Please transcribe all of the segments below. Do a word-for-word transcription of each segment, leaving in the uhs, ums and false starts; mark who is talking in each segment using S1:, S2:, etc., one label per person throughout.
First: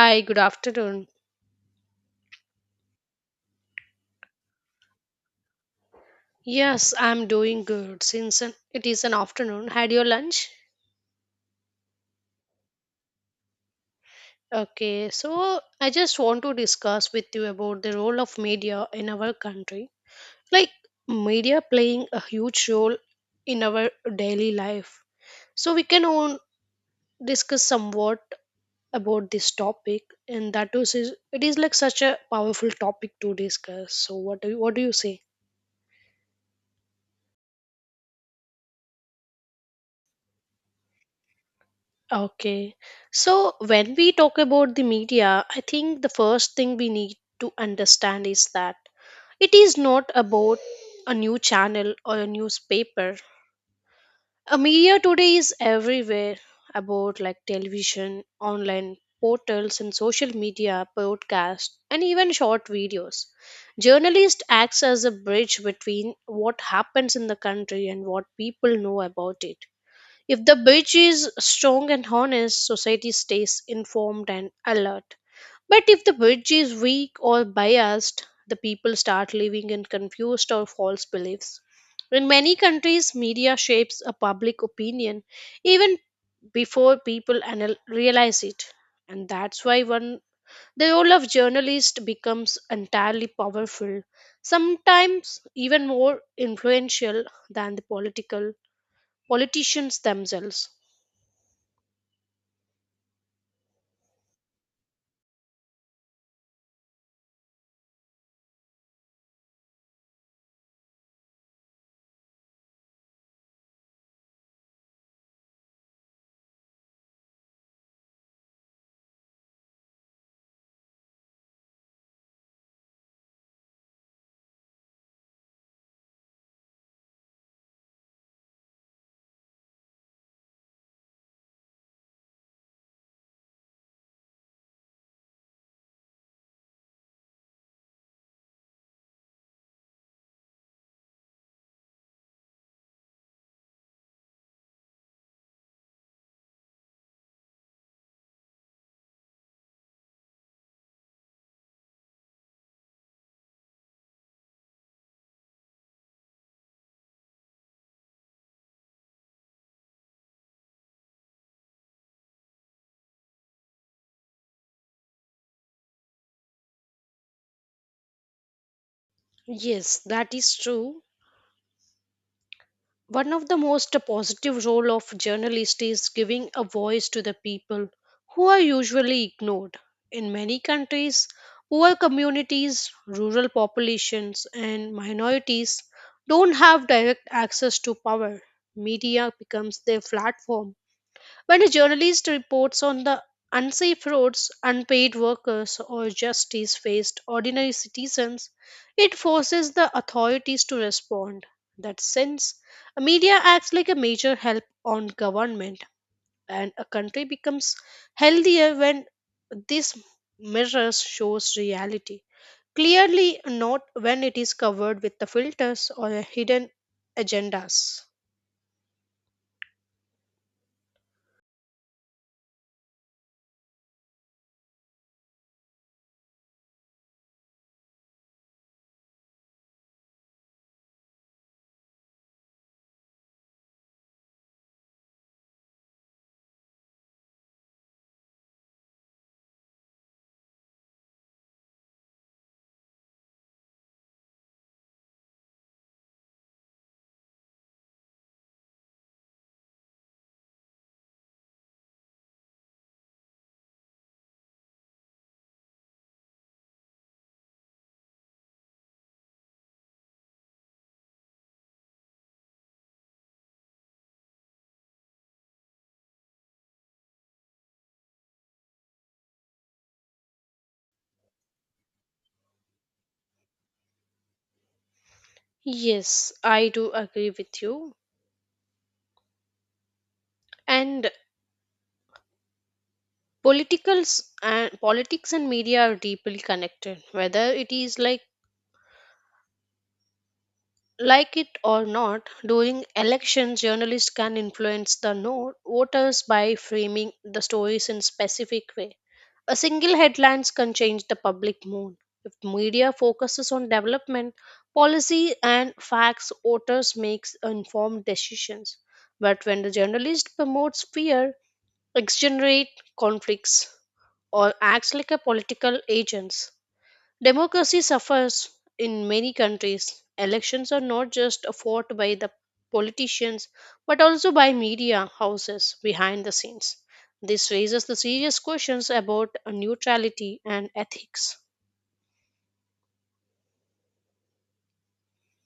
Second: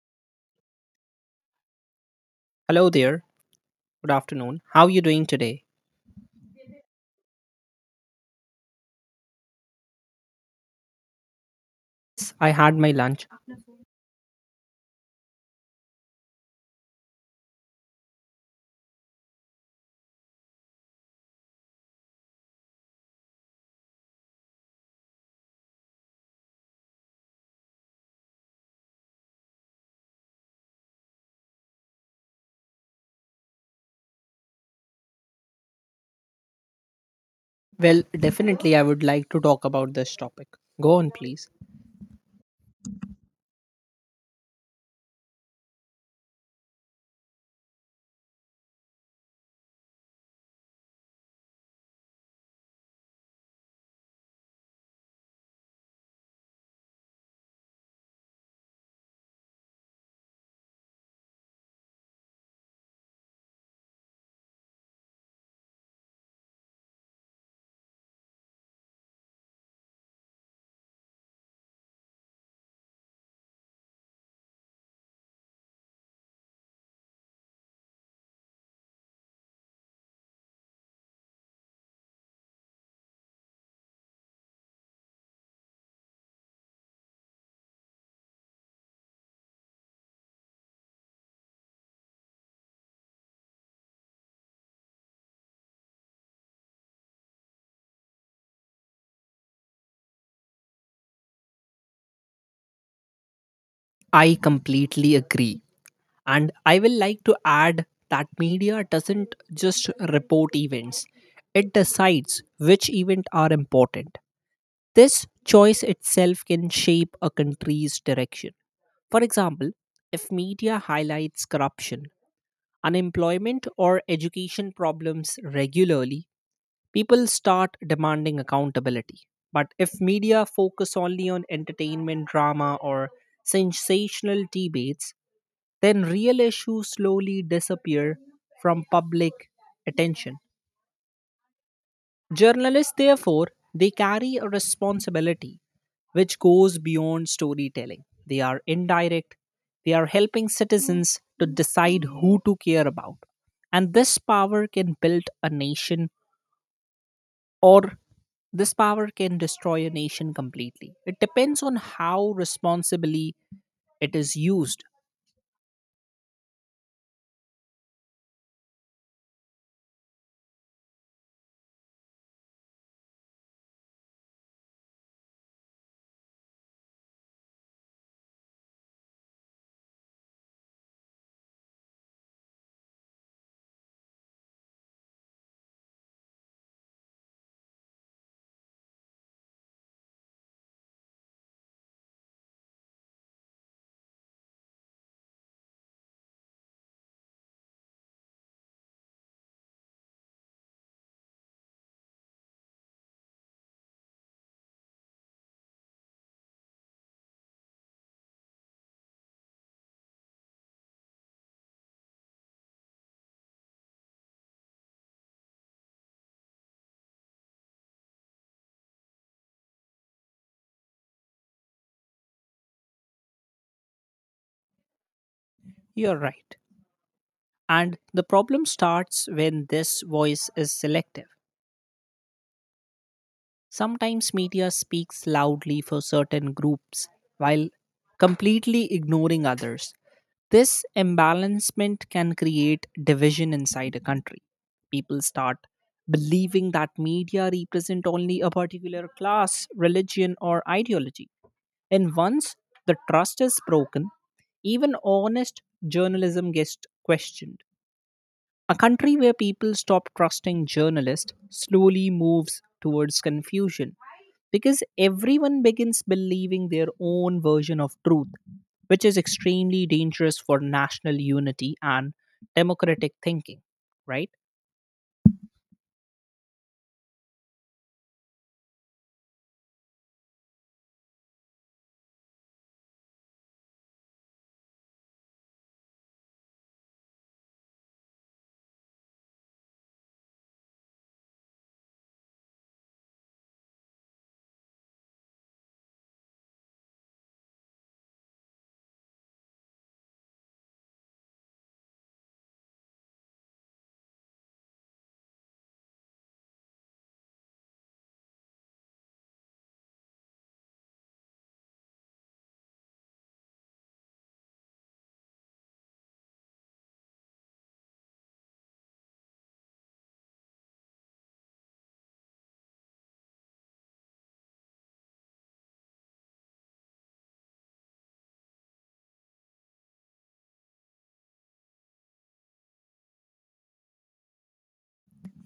S1: Hi, good afternoon.
S2: Hello there. Good afternoon. How are you doing today?
S1: Yes, I'm doing good since an- it is an afternoon. Had your lunch?
S2: Yes, I had my lunch.
S1: Okay, so I just want to discuss with you about the role of media in our country. Like, media playing a huge role in our daily life. So we can all discuss somewhat about this topic, and that is, it is like such a powerful topic to discuss. So what do you, what do you say?
S2: Well, definitely I would like to talk about this topic. Go on, please.
S1: Okay. So when we talk about the media, I think the first thing we need to understand is that it is not about a new channel or a newspaper. A media today is everywhere about like television, online portals and social media, podcasts, and even short videos. Journalist acts as a bridge between what happens in the country and what people know about it if the bridge is strong and honest, society stays informed and alert. But if the bridge is weak or biased, the people start living in confused or false beliefs. In many countries, media shapes a public opinion even before people anal- realize it. And that's why one the role of journalist becomes entirely powerful, sometimes even more influential than the political politicians themselves.
S2: I completely agree. And I will like to add that media doesn't just report events. It decides which events are important. This choice itself can shape a country's direction. For example, if media highlights corruption, unemployment, or education problems regularly, people start demanding accountability. But if media focus only on entertainment, drama, or sensational debates, then real issues slowly disappear from public attention. Journalists, therefore, they carry a responsibility which goes beyond storytelling. They are indirect, they are helping citizens to decide who to care about. And this power can build a nation or this power can destroy a nation completely. It depends on how responsibly it is used.
S1: Yes, that is true. One of the most positive role of journalist is giving a voice to the people who are usually ignored. In many countries, poor communities, rural populations and minorities don't have direct access to power. Media becomes their platform when a journalist reports on the unsafe roads, unpaid workers, or justice faced ordinary citizens, it forces the authorities to respond. That sense, a media acts like a major help on government, and a country becomes healthier when this mirrors shows reality. Clearly, not when it is covered with the filters or hidden agendas.
S2: You're right. And the problem starts when this voice is selective. Sometimes media speaks loudly for certain groups while completely ignoring others. This imbalancement can create division inside a country. People start believing that media represent only a particular class, religion, or ideology. And once the trust is broken, even honest journalism gets questioned. A country where people stop trusting journalists slowly moves towards confusion because everyone begins believing their own version of truth, which is extremely dangerous for national unity and democratic thinking, right?
S1: Yes, I do agree with you. And politicals and politics and media are deeply connected whether it is like like it or not during elections journalists can influence the no- voters by framing the stories in specific way a single headlines can change the public mood if media focuses on development policy and facts voters makes informed decisions but when the journalist promotes fear exaggerate conflicts or acts like a political agents Democracy suffers in many countries. Elections are not just fought by the politicians but also by media houses behind the scenes. This raises the serious questions about neutrality and ethics.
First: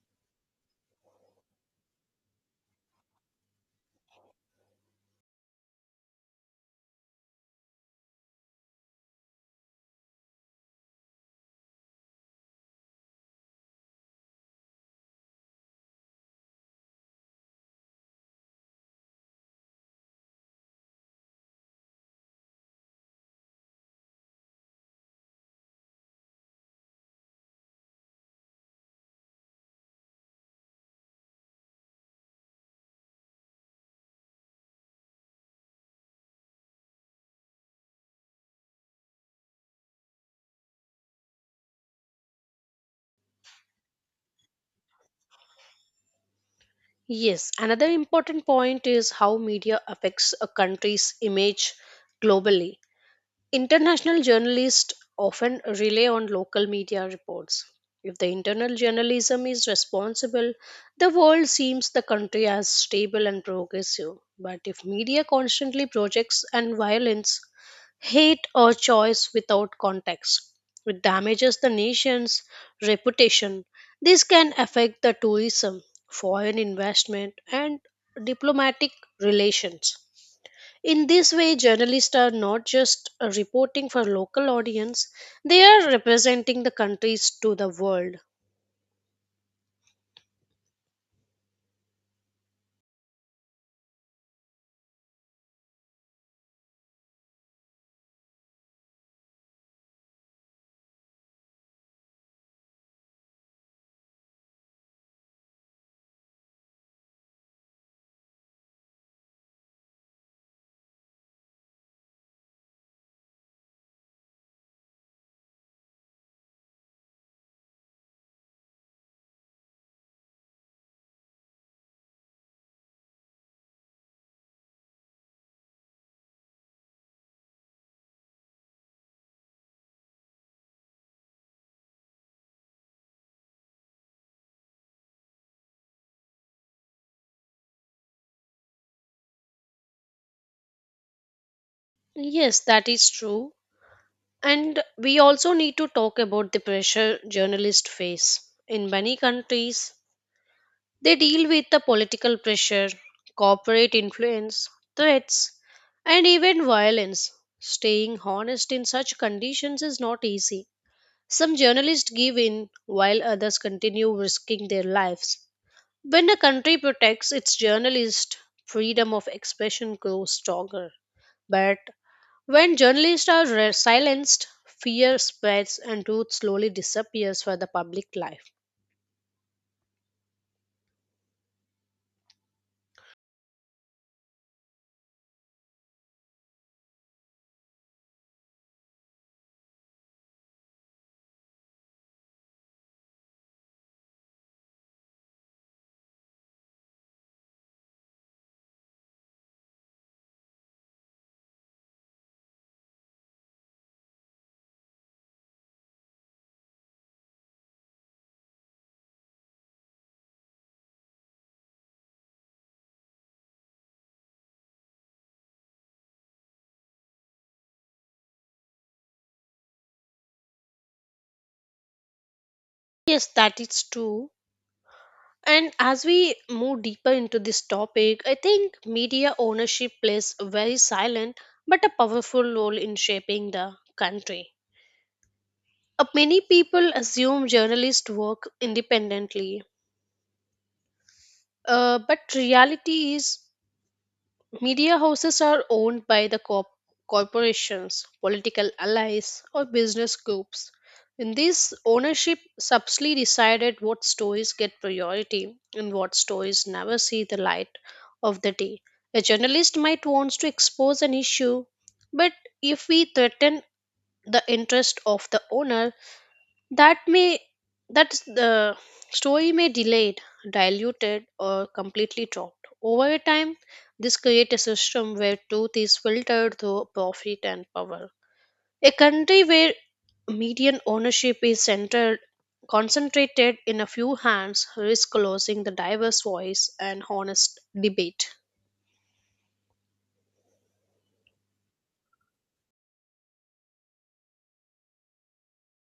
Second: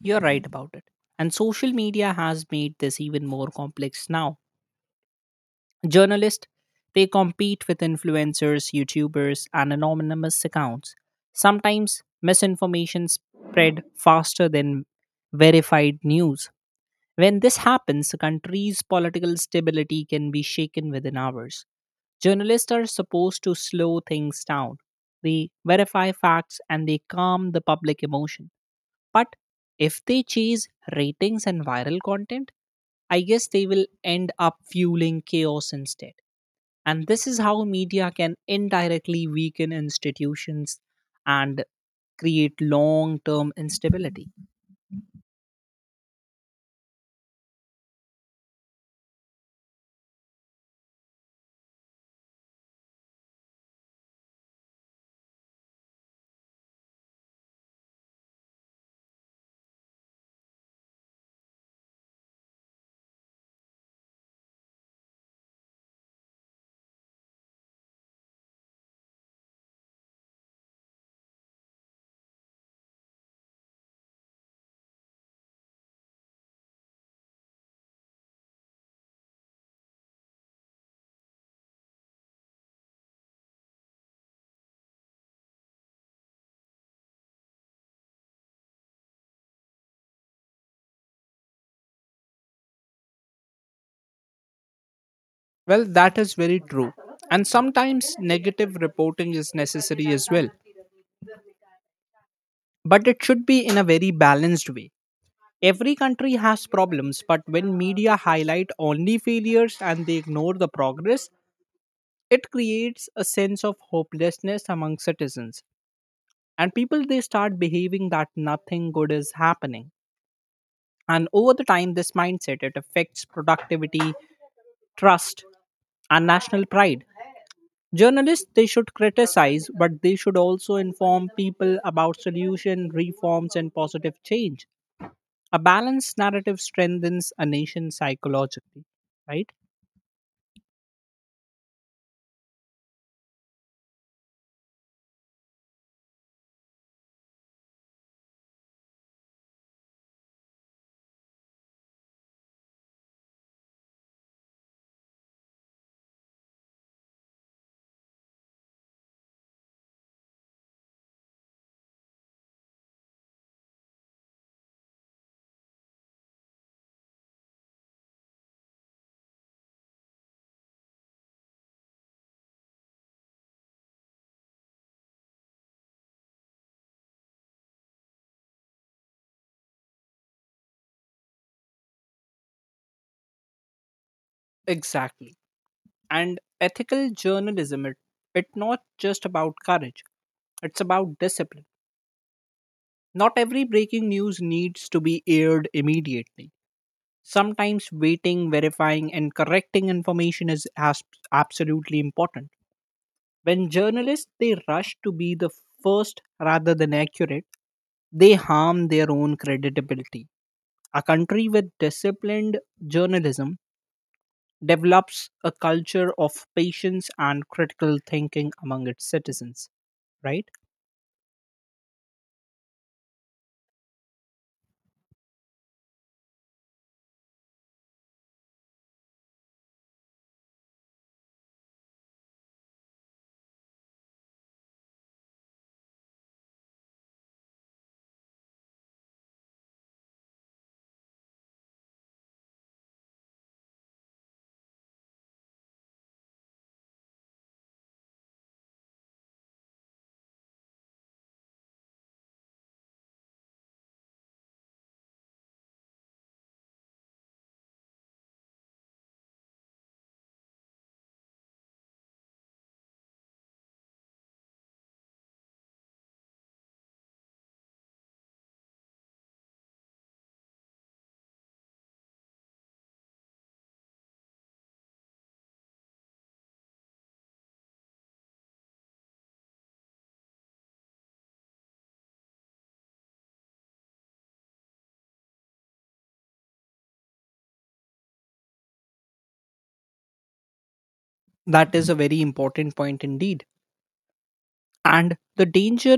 S2: You're right about it. And social media has made this even more complex now. Journalists, they compete with influencers, YouTubers, and anonymous accounts. Sometimes misinformation spread faster than verified news. When this happens, a country's political stability can be shaken within hours. Journalists are supposed to slow things down. They verify facts and they calm the public emotion. But if they chase ratings and viral content, I guess they will end up fueling chaos instead. And this is how media can indirectly weaken institutions and create long term instability.
S1: Yes, another important point is how media affects a country's image globally. International journalists often rely on local media reports. If the internal journalism is responsible, the world seems the country as stable and progressive. But if media constantly projects and violence, hate or choice without context, it damages the nation's reputation. This can affect the tourism, foreign investment, and diplomatic relations. In this way, journalists are not just uh, reporting for local audience, they are representing the countries to the world.
S2: Well, that is very true. And sometimes negative reporting is necessary as well. But it should be in a very balanced way. Every country has problems, but when media highlight only failures and they ignore the progress, it creates a sense of hopelessness among citizens, and people they start behaving that nothing good is happening. And over the time, this mindset it affects productivity, trust, and national pride. Journalists they should criticize, but they should also inform people about solution, reforms, and positive change. A balanced narrative strengthens a nation psychologically, right?
S1: Yes, that is true. And we also need to talk about the pressure journalists face. In many countries, they deal with the political pressure, corporate influence, threats, and even violence. Staying honest in such conditions is not easy. Some journalists give in while others continue risking their lives. When a country protects its journalists, freedom of expression grows stronger. But when journalists are re- silenced, fear spreads and truth slowly disappears for the public life.
S2: Exactly. And ethical journalism, it, it's not just about courage, it's about discipline. Not every breaking news needs to be aired immediately. Sometimes waiting, verifying, and correcting information is as- absolutely important. When journalists they rush to be the first rather than accurate, they harm their own credibility. A country with disciplined journalism develops a culture of patience and critical thinking among its citizens. Right?
S1: Yes, that is true. And as we move deeper into this topic, I think media ownership plays a very silent but a powerful role in shaping the country. Uh, many people assume journalists work independently, uh, but reality is Media houses are owned by the corp- corporations, political allies, or business groups. In this ownership, subtly decided what stories get priority and what stories never see the light of the day. A journalist might want to expose an issue, but if we threaten the interest of the owner, that may that the story may delayed diluted or completely dropped over a time this creates a system where truth is filtered through profit and power a country where median ownership is centered concentrated in a few hands risks losing the diverse voice and honest debate
S2: That is a very important point indeed. And the danger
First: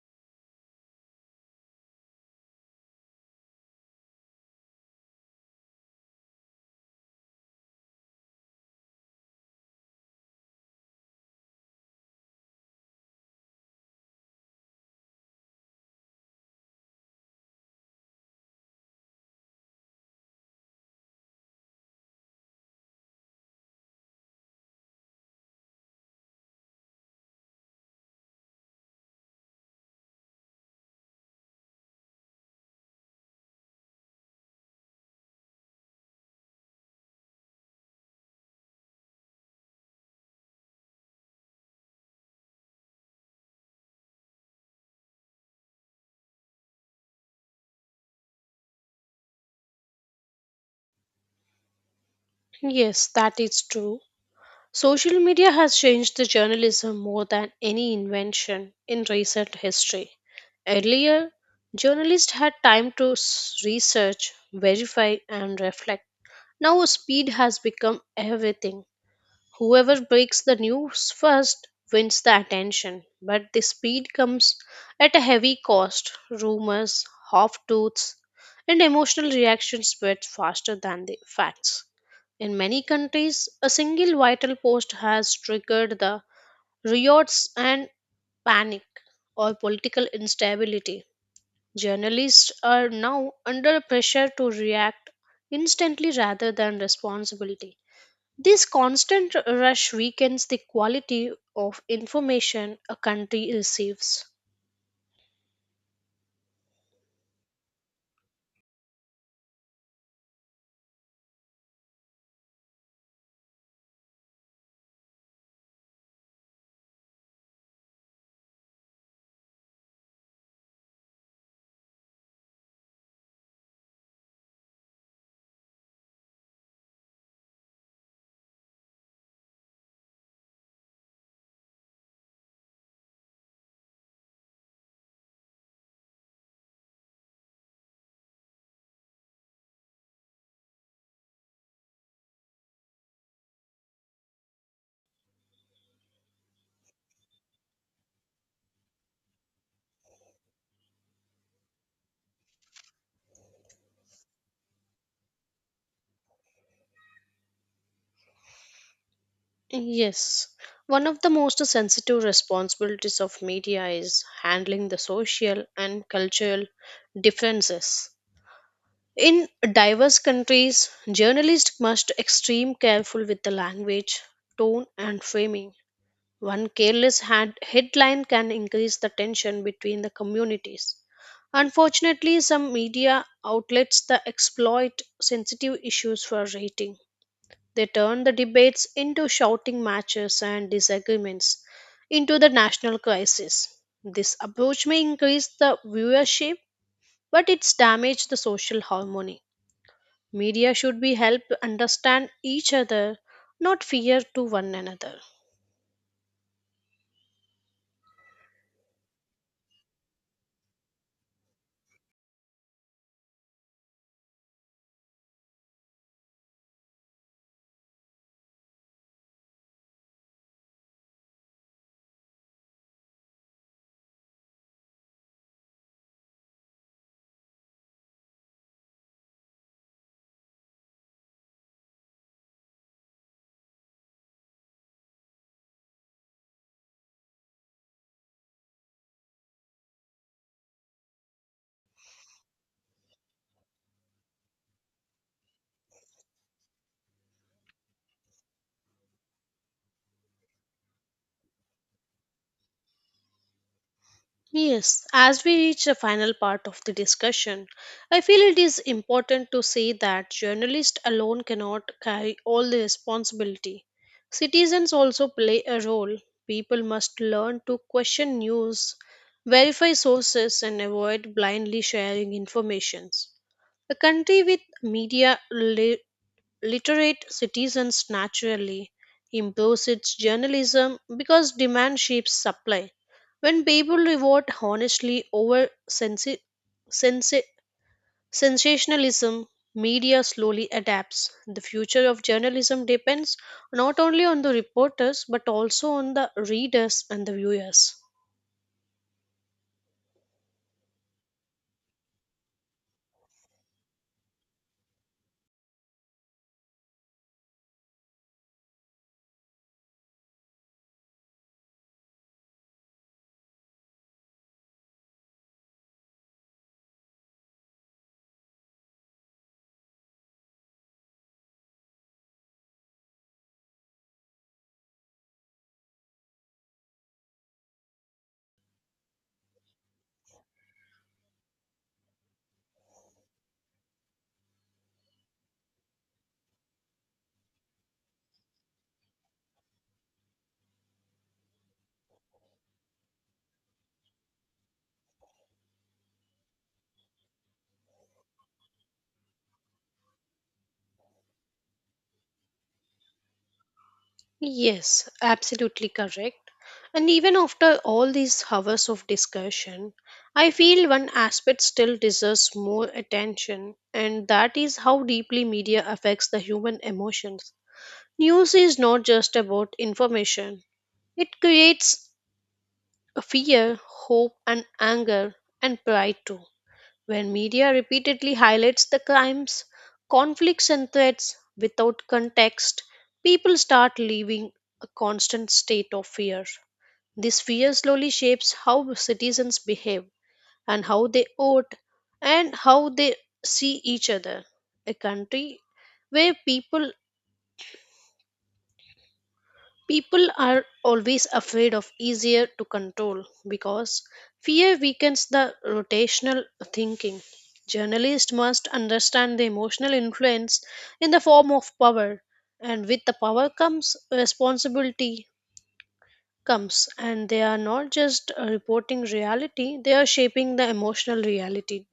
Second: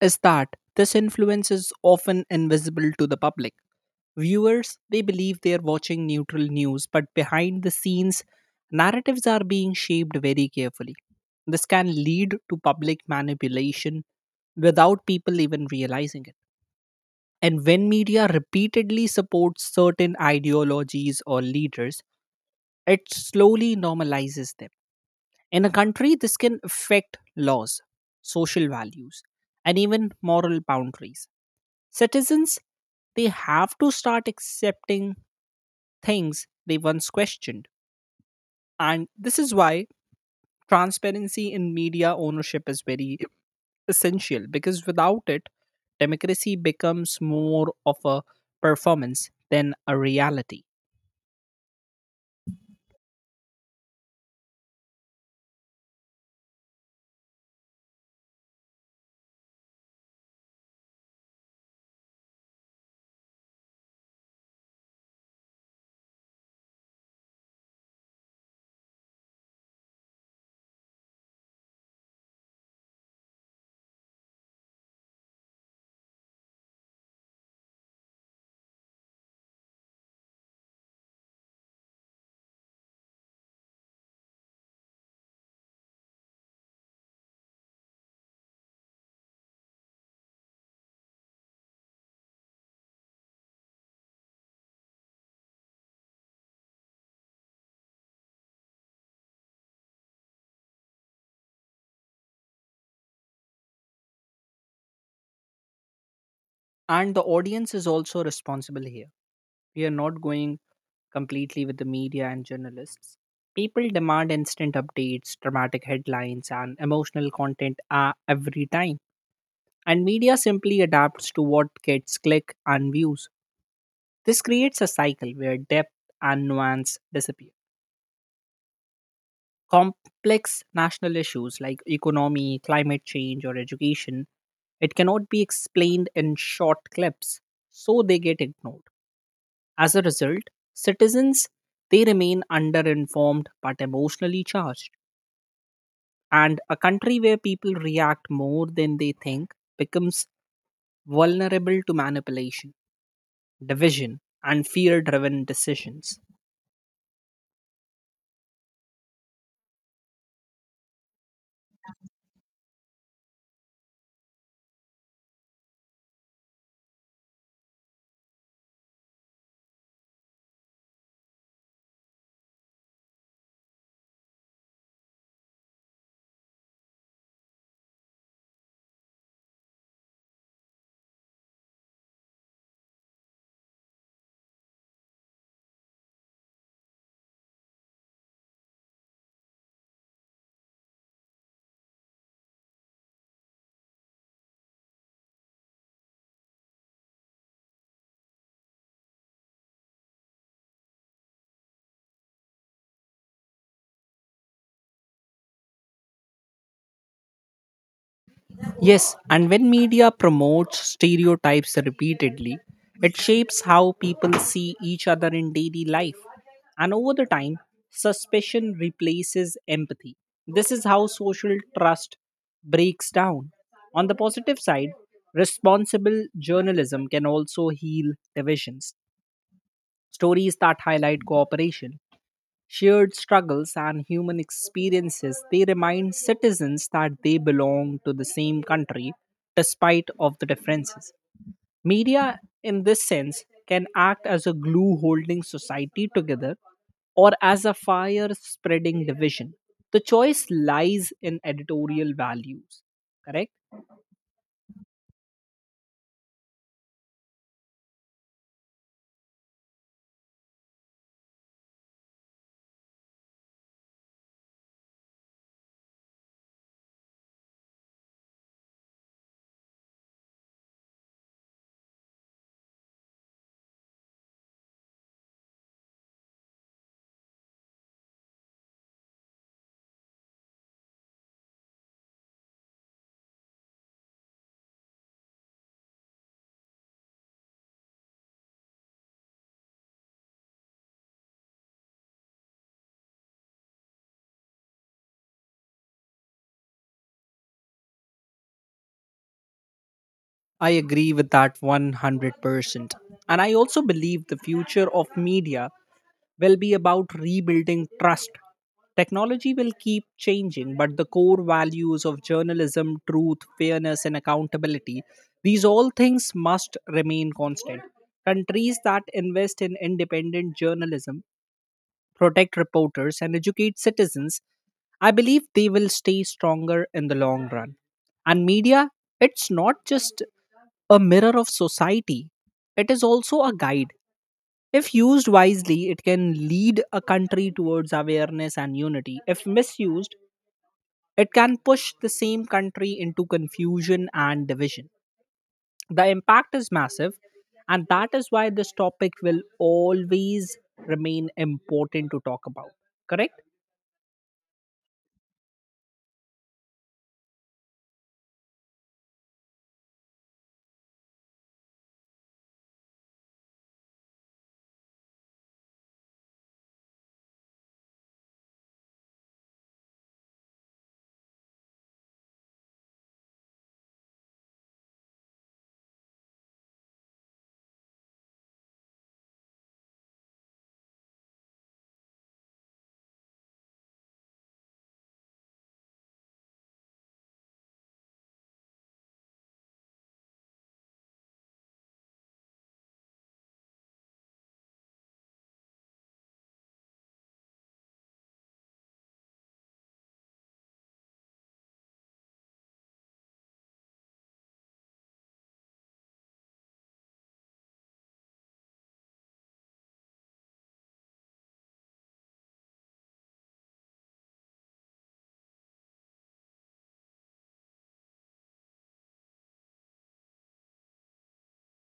S2: is that this influence is often invisible to the public. Viewers, they believe they are watching neutral news, but behind the scenes, narratives are being shaped very carefully. This can lead to public manipulation without people even realizing it. And when media repeatedly supports certain ideologies or leaders, it slowly normalizes them. In a country, this can affect laws, social values, and even moral boundaries. Citizens, they have to start accepting things they once questioned. And this is why transparency in media ownership is very essential because without it, democracy becomes more of a performance than a reality.
S1: yes that is true Social media has changed the journalism more than any invention in recent history. Earlier, journalists had time to s- research, verify, and reflect. Now, speed has become everything. Whoever breaks the news first wins the attention, but the speed comes at a heavy cost. Rumors, half truths, and emotional reactions spread faster than the facts. In many countries, a single vital post has triggered the riots and panic or political instability. Journalists are now under pressure to react instantly rather than responsibility this constant rush weakens the quality of information a country receives.
S2: And the audience is also responsible here. We are not going completely with the media and journalists. People demand instant updates, dramatic headlines, and emotional content uh, every time. And media simply adapts to what gets click and views. This creates a cycle where depth and nuance disappear. Complex national issues like economy, climate change, or education it cannot be explained in short clips, so they get ignored. As a result, citizens they remain underinformed but emotionally charged. And a country where people react more than they think becomes vulnerable to manipulation, division, and fear driven decisions.
S1: Yes, one of the most sensitive responsibilities of media is handling the social and cultural differences. In diverse countries, journalists must extreme careful with the language, tone and framing. One careless hand- headline can increase the tension between the communities. Unfortunately, some media outlets that exploit sensitive issues for rating. They turn the debates into shouting matches and disagreements into the national crisis. This approach may increase the viewership, but it's damaged the social harmony. Media should be helped to understand each other, not fear to one another.
S2: Yes, and when media promotes stereotypes repeatedly, it shapes how people see each other in daily life. And over the time, suspicion replaces empathy. This is how social trust breaks down. On the positive side, responsible journalism can also heal divisions. Stories that highlight cooperation, shared struggles, and human experiences, they remind citizens that they belong to the same country despite of the differences. Media, in this sense, can act as a glue holding society together or as a fire spreading division. The choice lies in editorial values, correct?
S1: Yes, as we reach the final part of the discussion, I feel it is important to say that journalists alone cannot carry all the responsibility. Citizens also play a role. People must learn to question news, verify sources, and avoid blindly sharing information. A country with media literate citizens naturally impose its journalism because demand shapes supply. When people reward honestly over sensi- sensi- sensationalism, media slowly adapts. The future of journalism depends not only on the reporters but also on the readers and the viewers.
S2: I agree with that one hundred percent. And I also believe the future of media will be about rebuilding trust. Technology will keep changing, but the core values of journalism, truth, fairness, and accountability, these all things must remain constant. Countries that invest in independent journalism, protect reporters, and educate citizens, I believe they will stay stronger in the long run. And media, it's not just a mirror of society, it is also a guide. If used wisely, it can lead a country towards awareness and unity. If misused, it can push the same country into confusion and division. The impact is massive, and that is why this topic will always remain important to talk about. Correct?
S1: Yes, absolutely correct. And even after all these hours of discussion, I feel one aspect still deserves more attention, and that is how deeply media affects the human emotions. News is not just about information, it creates fear, hope, and anger, and pride too when media repeatedly highlights the crimes, conflicts, and threats without context, people start living a constant state of fear. This fear slowly shapes how citizens behave and how they vote and how they see each other. A country where people people are always afraid of easier to control because fear weakens the rotational thinking. Journalists must understand the emotional influence in the form of power, and with the power comes responsibility comes and they are not just uh, reporting reality they are shaping the emotional reality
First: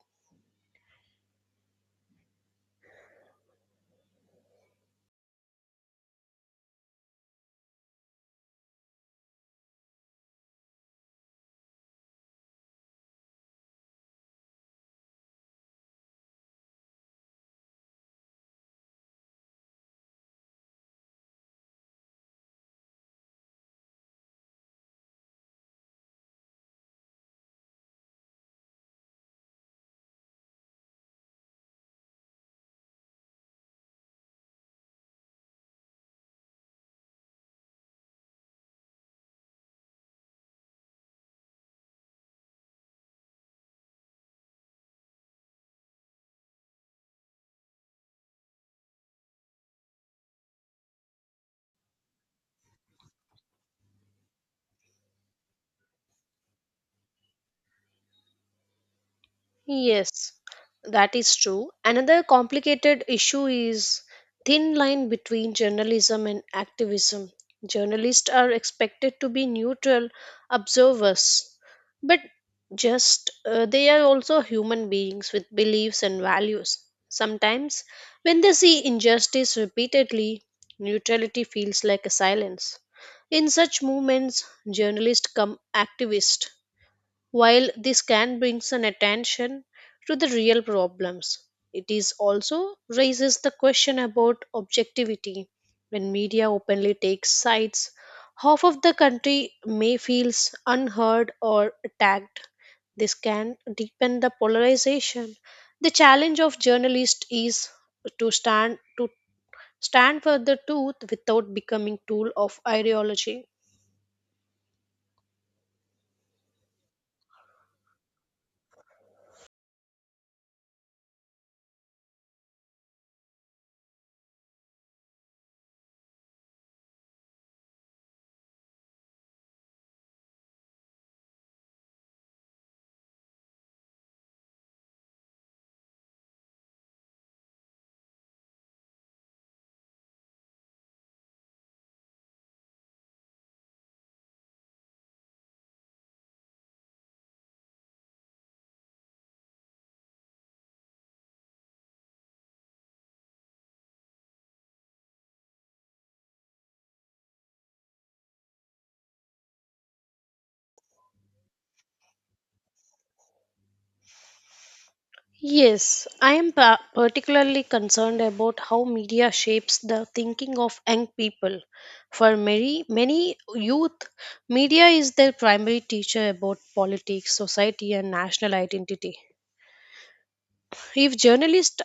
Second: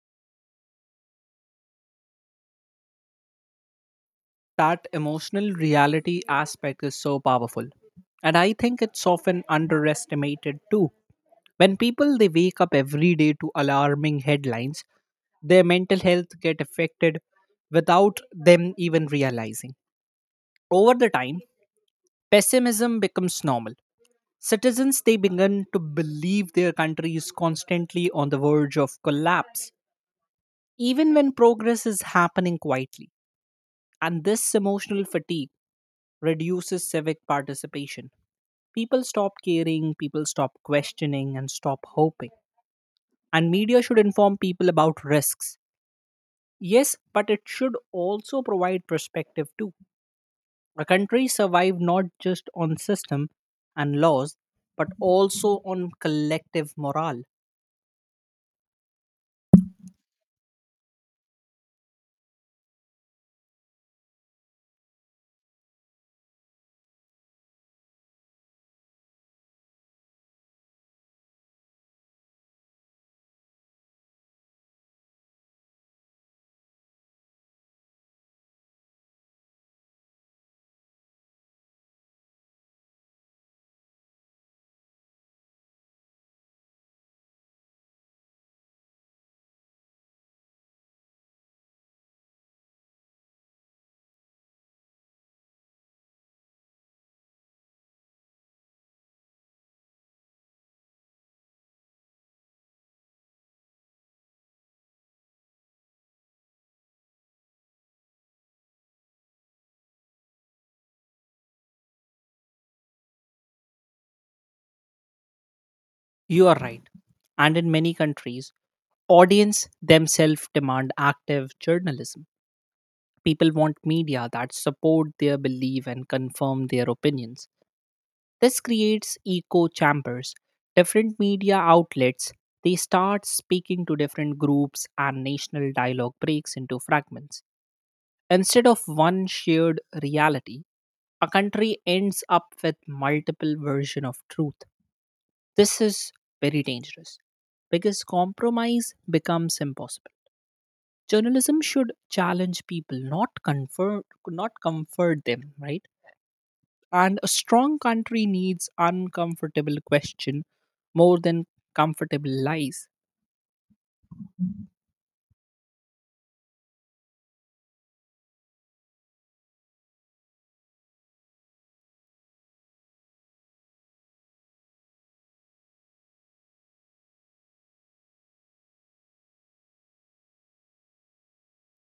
S2: That emotional reality aspect is so powerful. And I think it's often underestimated too. When people they wake up every day to alarming headlines, their mental health get affected without them even realizing. Over the time, pessimism becomes normal. Citizens they begin to believe their country is constantly on the verge of collapse, even when progress is happening quietly. And this emotional fatigue reduces civic participation. People stop caring, people stop questioning, and stop hoping. And media should inform people about risks. Yes, but it should also provide perspective too. A country survive not just on system and laws, but also on collective morale.
S1: Yes, that is true. Another complicated issue is thin line between journalism and activism. Journalists are expected to be neutral observers, but just uh, they are also human beings with beliefs and values. Sometimes, when they see injustice repeatedly, neutrality feels like a silence. In such movements, journalists come activists while this can bring an attention to the real problems, it is also raises the question about objectivity. When media openly takes sides, half of the country may feel unheard or attacked. This can deepen the polarization. The challenge of journalists is to stand to stand for the truth without becoming tool of ideology.
S2: You are right. And in many countries, audience themselves demand active journalism. People want media that support their belief and confirm their opinions. This creates echo chambers. Different media outlets they start speaking to different groups and national dialogue breaks into fragments. Instead of one shared reality, a country ends up with multiple versions of truth. This is very dangerous because compromise becomes impossible. Journalism should challenge people, not comfort, not comfort them, right? And a strong country needs uncomfortable question more than comfortable lies.
S1: Yes, I am pa- particularly concerned about how media shapes the thinking of young people. For many, many youth, media is their primary teacher about politics, society, and national identity. If journalists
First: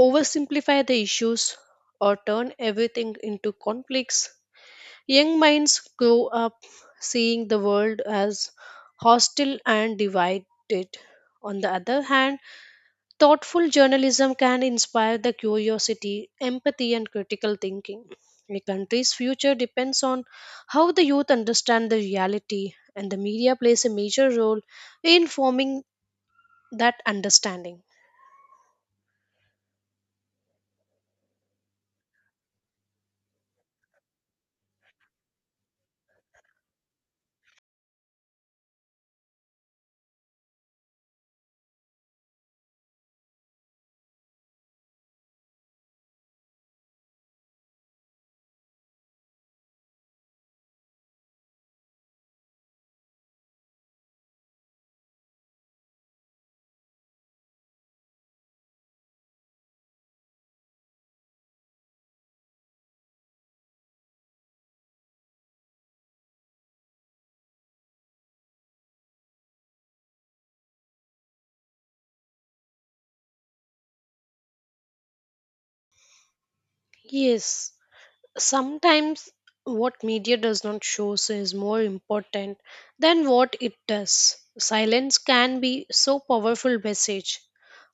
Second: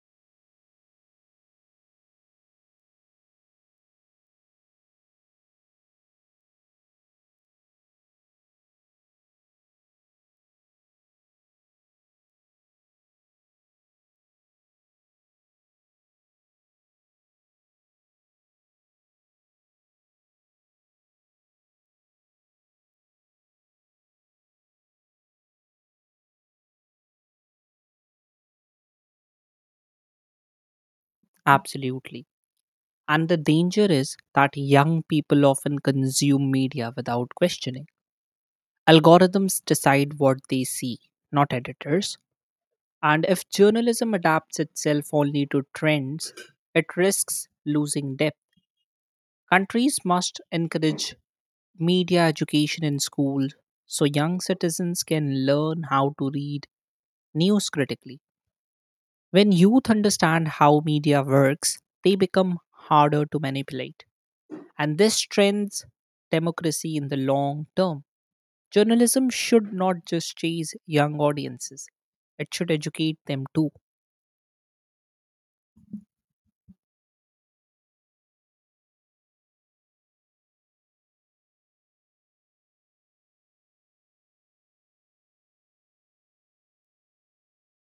S1: oversimplify the issues or turn everything into conflicts, young minds grow up seeing the world as hostile and divided. On the other hand, thoughtful journalism can inspire the curiosity, empathy, and critical thinking. A country's future depends on how the youth understand the reality, and the media plays a major role in forming that understanding.
S2: Absolutely. And the danger is that young people often consume media without questioning. Algorithms decide what they see, not editors. And if journalism adapts itself only to trends, it risks losing depth. Countries must encourage media education in schools so young citizens can learn how to read news critically. When youth understand how media works, they become harder to manipulate. And this strengthens democracy in the long term. Journalism should not just chase young audiences, it should educate them too.
S1: Yes, sometimes what media does not show is more important than what it does. Silence can be so powerful message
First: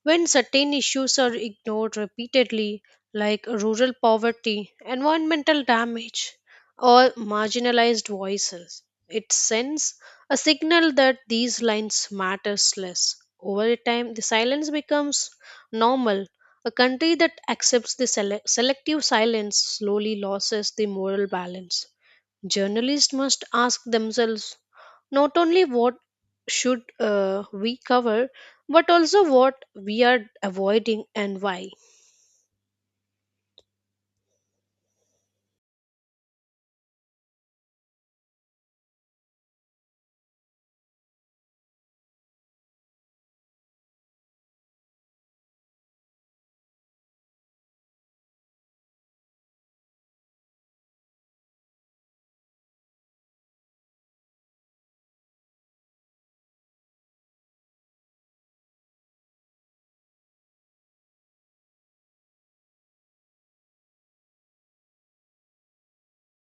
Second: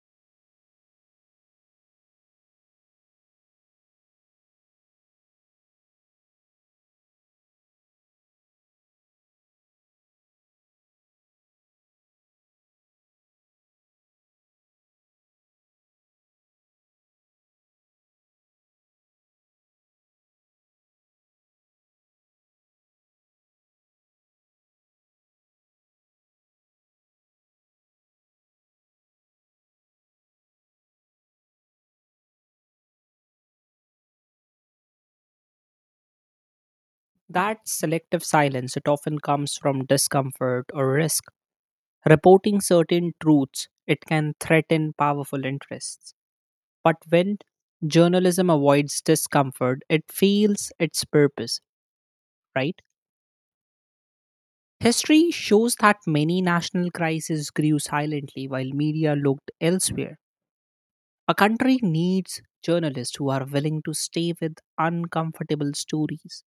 S1: When certain issues are ignored repeatedly, like rural poverty, environmental damage, or marginalized voices, it sends a signal that these lines matters less. Over time, the silence becomes normal. A country that accepts the sele- selective silence slowly loses the moral balance. Journalists must ask themselves not only what should uh, we cover but also what we are avoiding and why
S2: That selective silence, it often comes from discomfort or risk. Reporting certain truths, it can threaten powerful interests. But when journalism avoids discomfort, it feels its purpose, right? History shows that many national crises grew silently while media looked elsewhere. A country needs journalists who are willing to stay with uncomfortable stories,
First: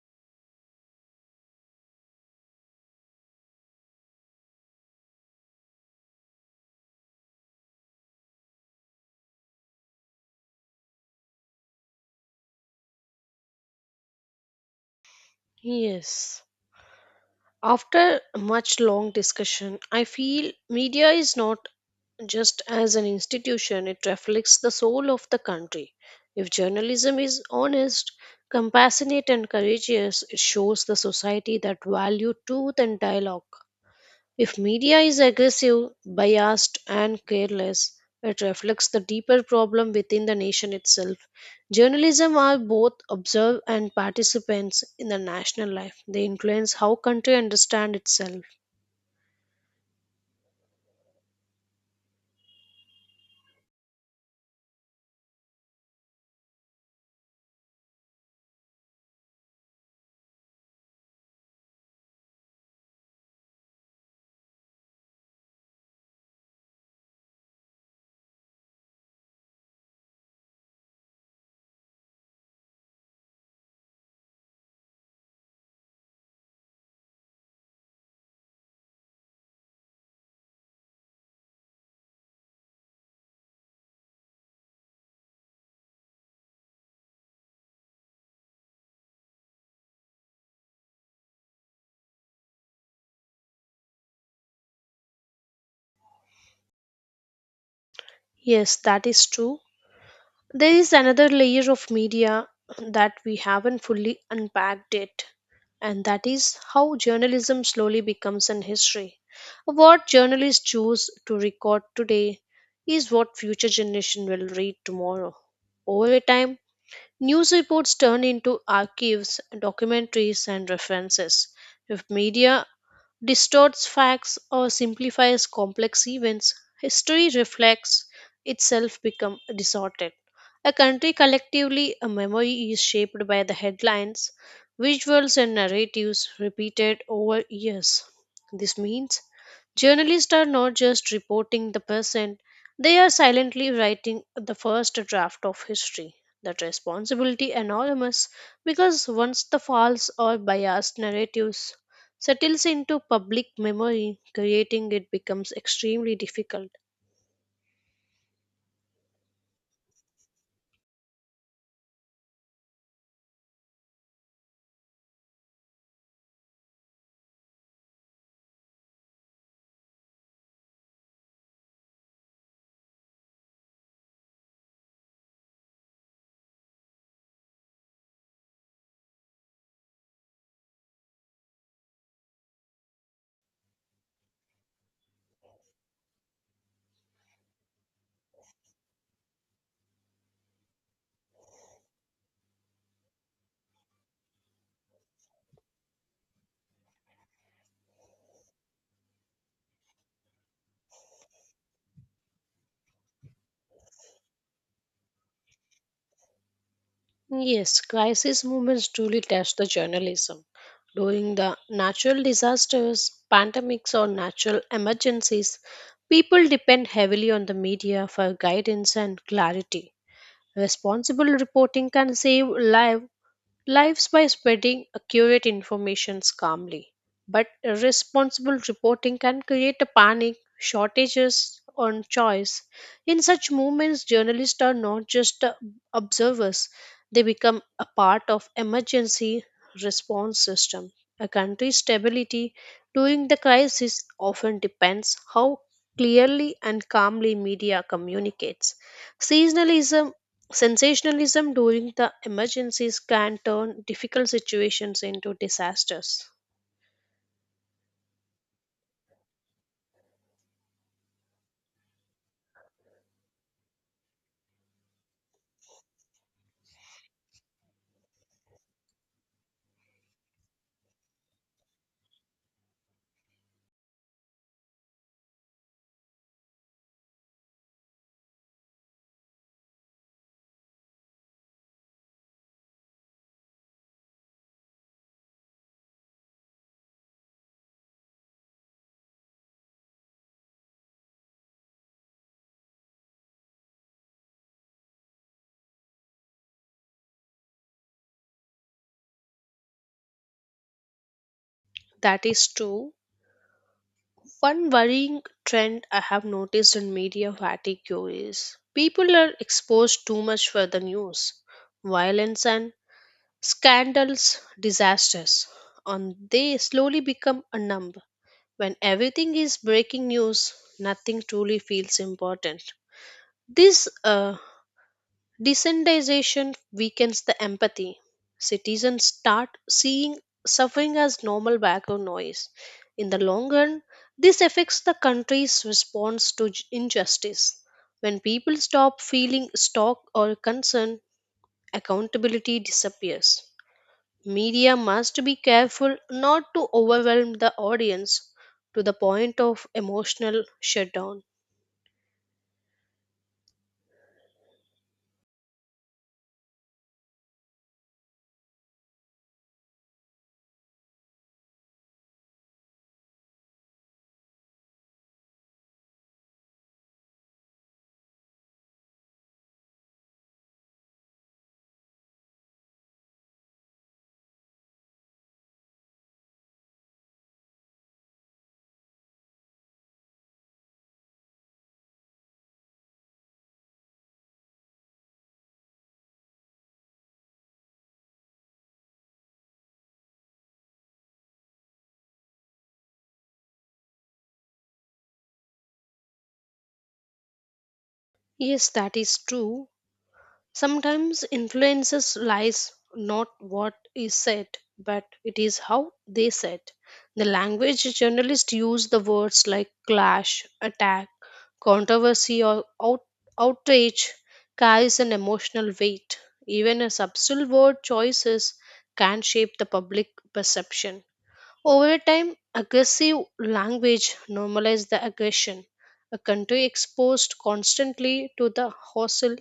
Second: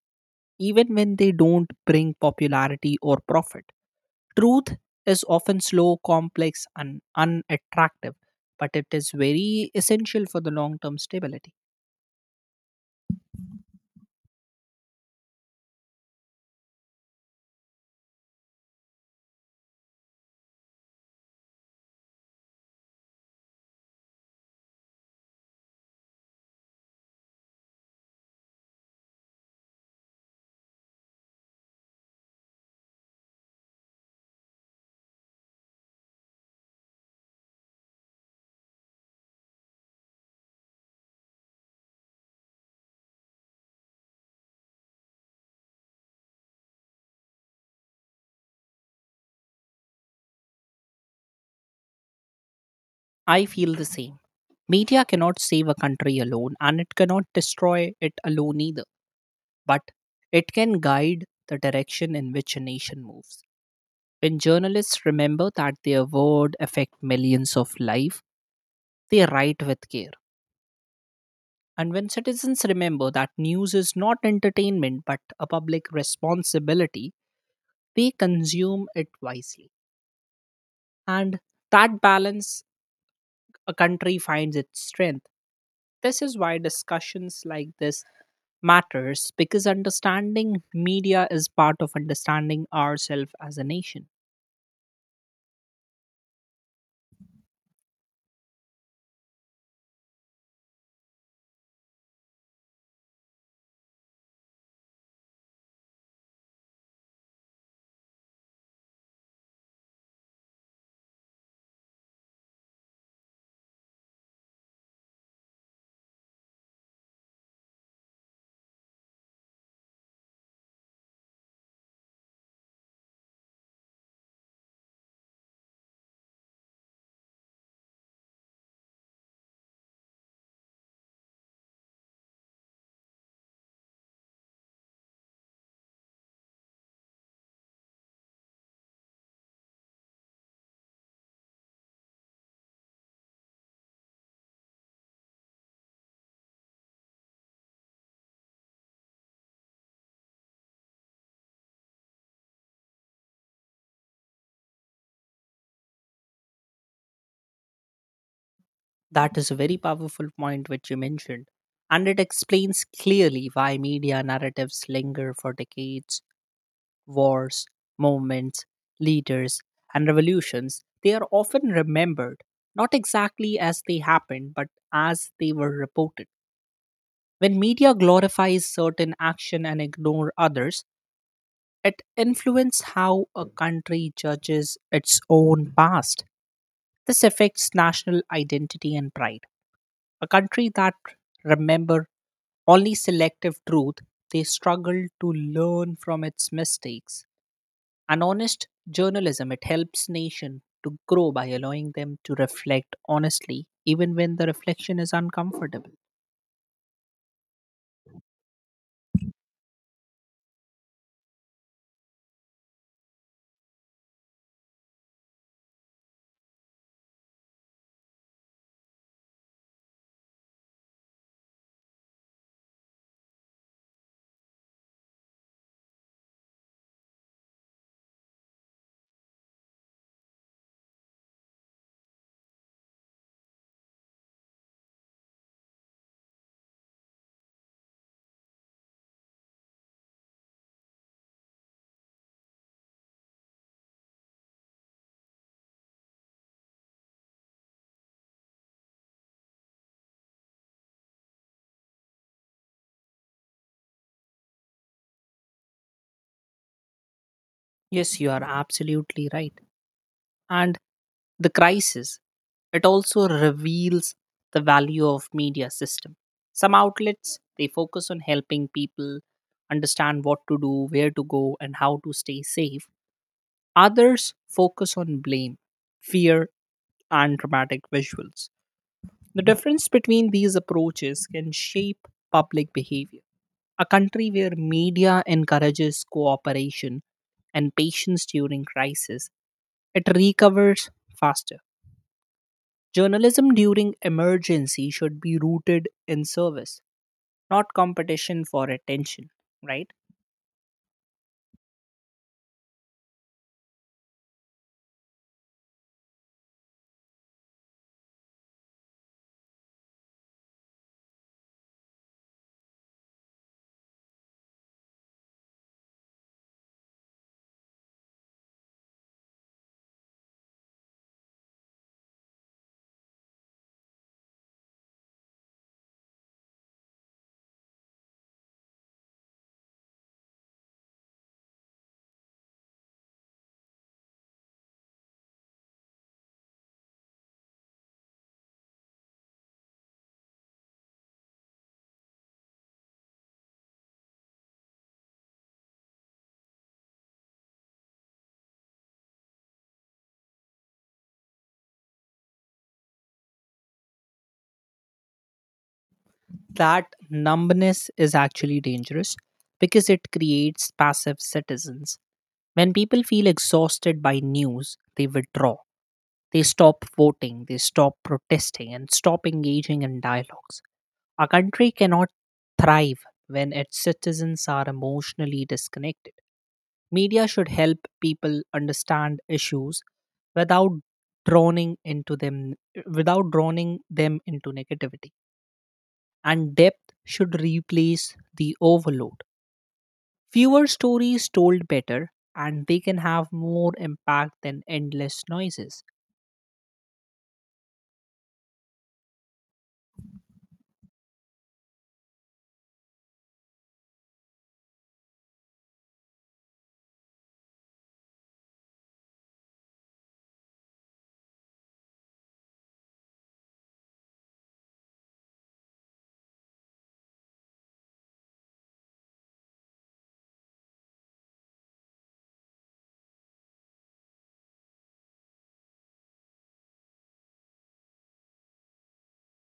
S2: even when they don't bring popularity or profit. Truth is often slow, complex, and unattractive, but it is very essential for the long term stability.
S1: yes after much long discussion I feel media is not just as an institution it reflects the soul of the country if journalism is honest compassionate and courageous it shows the society that value truth and dialogue If media is aggressive, biased, and careless, it reflects the deeper problem within the nation itself. Journalism are both observers and participants in the national life. They influence how country understand itself.
S2: I feel the same. Media cannot save a country alone, and it cannot destroy it alone either but it can guide the direction in which a nation moves. When journalists remember that their word affects millions of lives, they write with care. And when citizens remember that news is not entertainment but a public responsibility, they consume it wisely. And that balance a country finds its strength. This is why discussions like this matters because understanding media is part of understanding ourselves as a nation.
S1: Yes, that is true. There is another layer of media that we haven't fully unpacked yet, and that is how journalism slowly becomes an history. What journalists choose to record today is what future generation will read tomorrow. Over time, news reports turn into archives, documentaries, and references. If media distorts facts or simplifies complex events, history reflects itself become distorted. A country collectively a memory is shaped by the headlines, visuals and narratives repeated over years. This means journalists are not just reporting the present, they are silently writing the first draft of history. That responsibility enormous because once the false or biased narratives settles into public memory, creating it becomes extremely difficult.
S2: That is a very powerful point which you mentioned, and it explains clearly why media narratives linger for decades. Wars, movements, leaders, and revolutions, they are often remembered not exactly as they happened, but as they were reported. When media glorifies certain action and ignore others, it influences how a country judges its own past. This affects national identity and pride. A country that remember only selective truth, they struggle to learn from its mistakes. And honest journalism, it helps nation to grow by allowing them to reflect honestly, even when the reflection is uncomfortable.
S1: Yes, crisis movements truly test the journalism. During the natural disasters, pandemics, or natural emergencies, people depend heavily on the media for guidance and clarity. Responsible reporting can save lives lives by spreading accurate information calmly. But irresponsible reporting can create a panic, shortages on choice. In such moments, journalists are not just uh, observers, they become a part of emergency response system. A country's stability during the crisis often depends how clearly and calmly media communicates. Seasonalism sensationalism during the emergencies can turn difficult situations into disasters.
S2: Yes, you are absolutely right. And the crisis, it also reveals the value of media system. Some outlets, they focus on helping people understand what to do, where to go, and how to stay safe. Others focus on blame, fear, and dramatic visuals. The difference between these approaches can shape public behavior. A country where media encourages cooperation and patience during crisis, it recovers faster. Journalism during emergency should be rooted in service, not competition for attention, right?
S1: That is true. One worrying trend I have noticed in media fatigue is people are exposed too much for the news, violence, and scandals, disasters, and they slowly become a numb. When everything is breaking news, nothing truly feels important. This uh, Desensitization weakens the empathy. Citizens start seeing suffering as normal background noise. In the long run, this affects the country's response to j- injustice. When people stop feeling shock or concern, accountability disappears. Media must be careful not to overwhelm the audience to the point of emotional shutdown.
S2: That numbness is actually dangerous because it creates passive citizens. When people feel exhausted by news, they withdraw. They stop voting, they stop protesting, and stop engaging in dialogues. A country cannot thrive when its citizens are emotionally disconnected. Media should help people understand issues without drowning into them without drowning them into negativity and depth should replace the overload. Fewer stories told better, and they can have more impact than endless noises.
S1: Yes, that is true. Sometimes influences lies not what is said, but it is how they said. The language journalists use the words like clash, attack, controversy, or out- outrage carries an emotional weight. Even a subtle word choices can shape the public perception. Over time, aggressive language normalizes the aggression. A country exposed constantly to the hostile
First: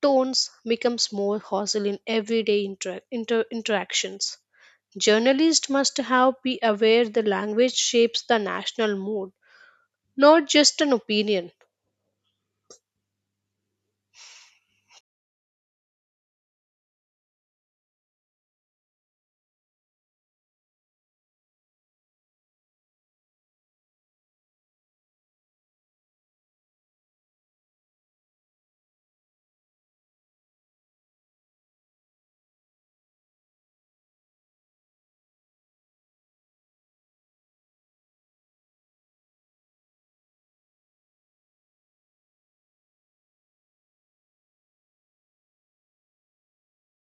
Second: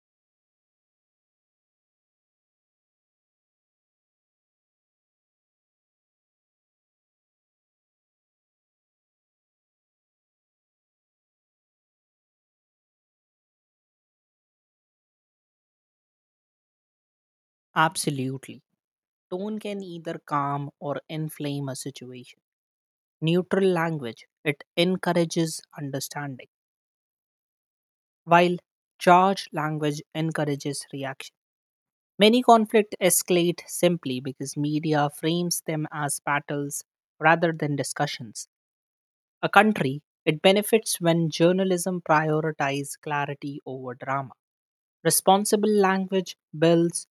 S1: tones becomes more hostile in everyday inter- inter- interactions. Journalists must have be aware the language shapes the national mood, not just an opinion.
S2: Absolutely. Tone can either calm or inflame a situation. Neutral language, it encourages understanding, while charged language encourages reaction. Many conflicts escalate simply because media frames them as battles rather than discussions. A country, it benefits when journalism prioritizes clarity over drama. Responsible language builds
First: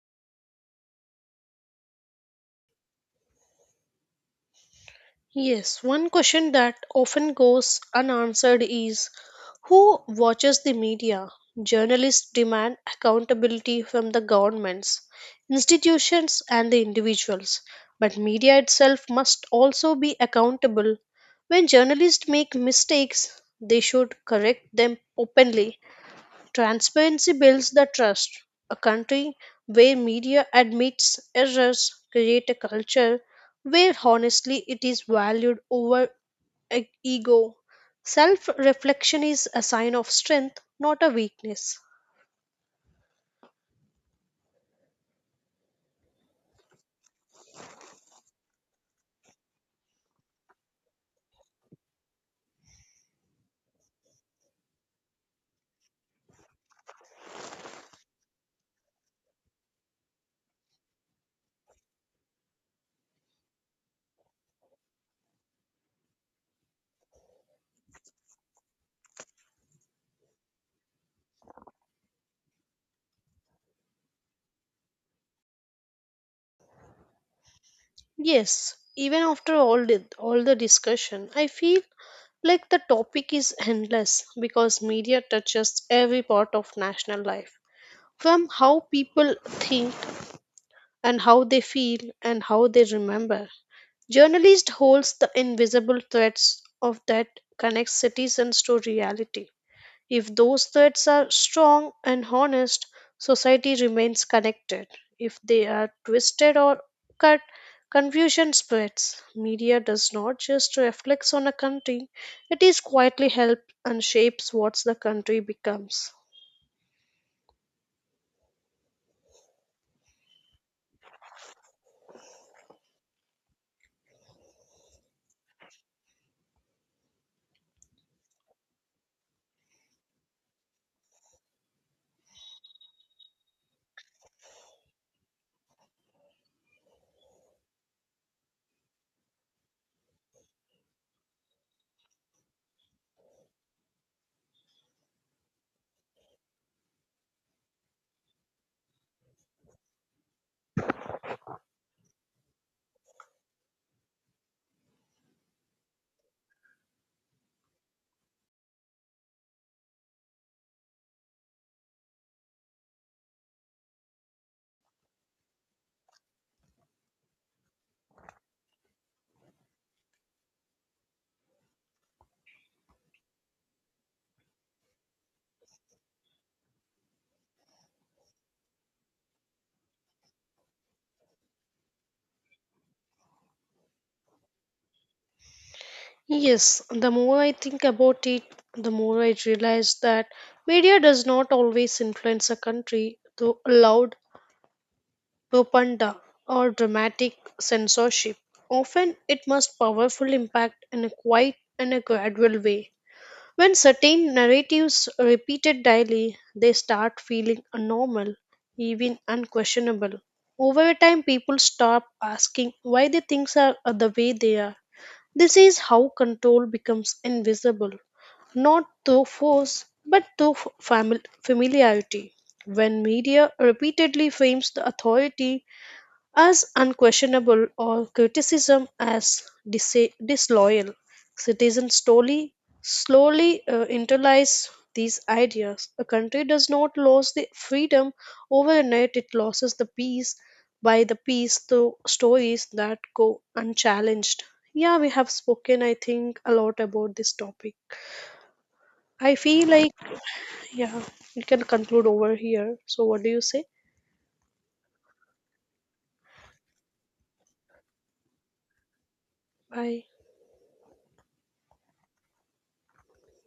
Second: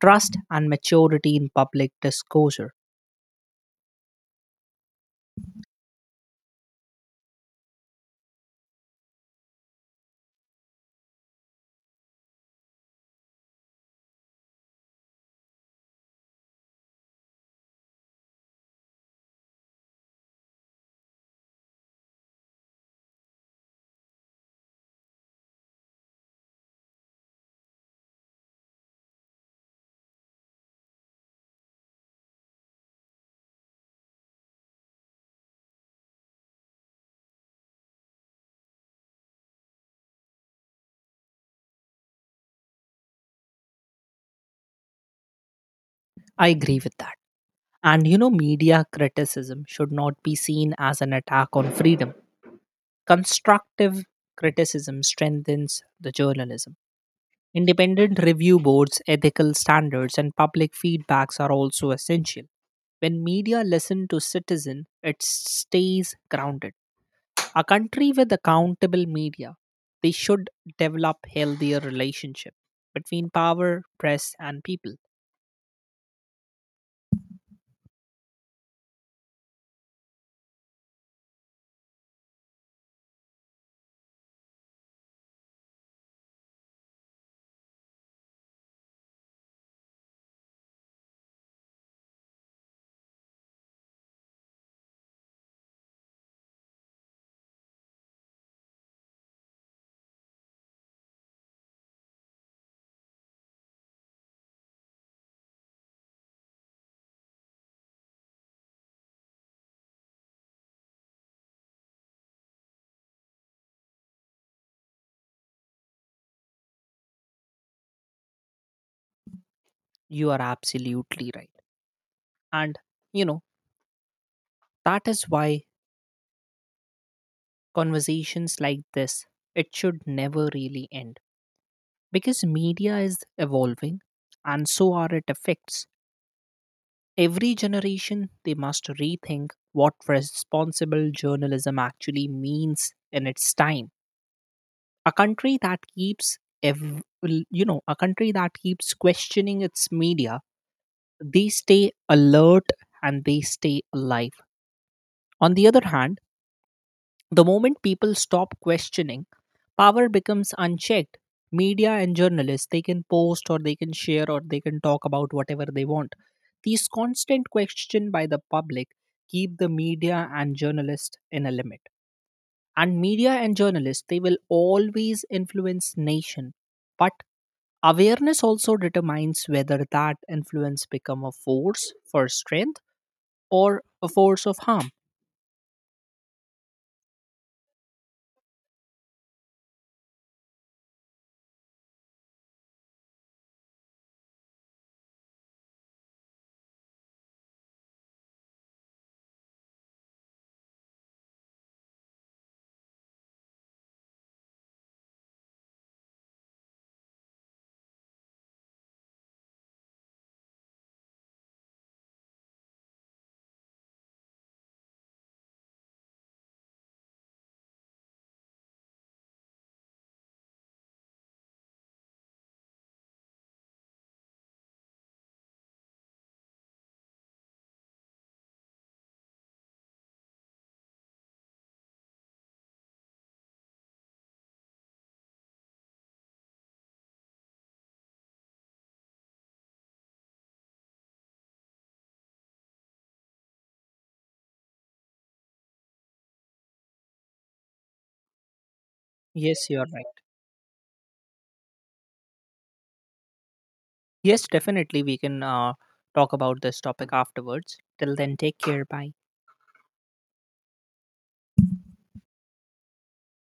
S2: trust and maturity in public disclosure.
S1: Yes, one question that often goes unanswered is who watches the media? Journalists demand accountability from the governments, institutions, and the individuals. But media itself must also be accountable. When journalists make mistakes, they should correct them openly. Transparency builds the trust. A country where media admits errors create a culture where honestly it is valued over e- ego. Self-reflection is a sign of strength, not a weakness.
S2: I agree with that. And you know, media criticism should not be seen as an attack on freedom. Constructive criticism strengthens the journalism. Independent review boards, ethical standards, and public feedbacks are also essential. When media listen to citizen, it stays grounded. A country with accountable media, they should develop healthier relationship between power, press and people.
S1: Yes, even after all the, all the discussion, I feel like the topic is endless because media touches every part of national life, from how people think and how they feel and how they remember. Journalist holds the invisible threads of that connects citizens to reality. If those threads are strong and honest, society remains connected. If they are twisted or cut, confusion spreads. Media does not just reflect on a country, it is quietly helps and shapes what the country becomes.
S2: You are absolutely right. And you know, that is why conversations like this it should never really end because media is evolving and so are its effects. Every generation they must rethink what responsible journalism actually means in its time. a country that keeps ev- you know a country that keeps questioning its media they stay alert and they stay alive. On the other hand, the moment people stop questioning power becomes unchecked. Media and journalists they can post or they can share or they can talk about whatever they want. These constant question by the public keep the media and journalists in a limit and media and journalists they will always influence nation. But awareness also determines whether that influence become a force for strength or a force of harm.
S1: Yes, the more I think about it, the more I realize that media does not always influence a country through loud propaganda or dramatic censorship. Often it must powerful impact in a quiet and a gradual way. When certain narratives are repeated daily, they start feeling normal, even unquestionable. Over time, people stop asking why the things are the way they are. This is how control becomes invisible, not through force, but through f- famil- familiarity. When media repeatedly frames the authority as unquestionable or criticism as disa- disloyal. Citizens slowly, slowly uh, internalize these ideas. A country does not lose the freedom overnight; it loses the peace by the piece through stories that go unchallenged. Yeah, we have spoken, I think, a lot about this topic. I feel
S2: Yes, you are
S1: like,
S2: right.
S1: yeah, we can conclude over here. So, what do you say?
S2: Yes, definitely we can uh, talk about this topic afterwards. Till then, take care. Bye.
S1: Bye.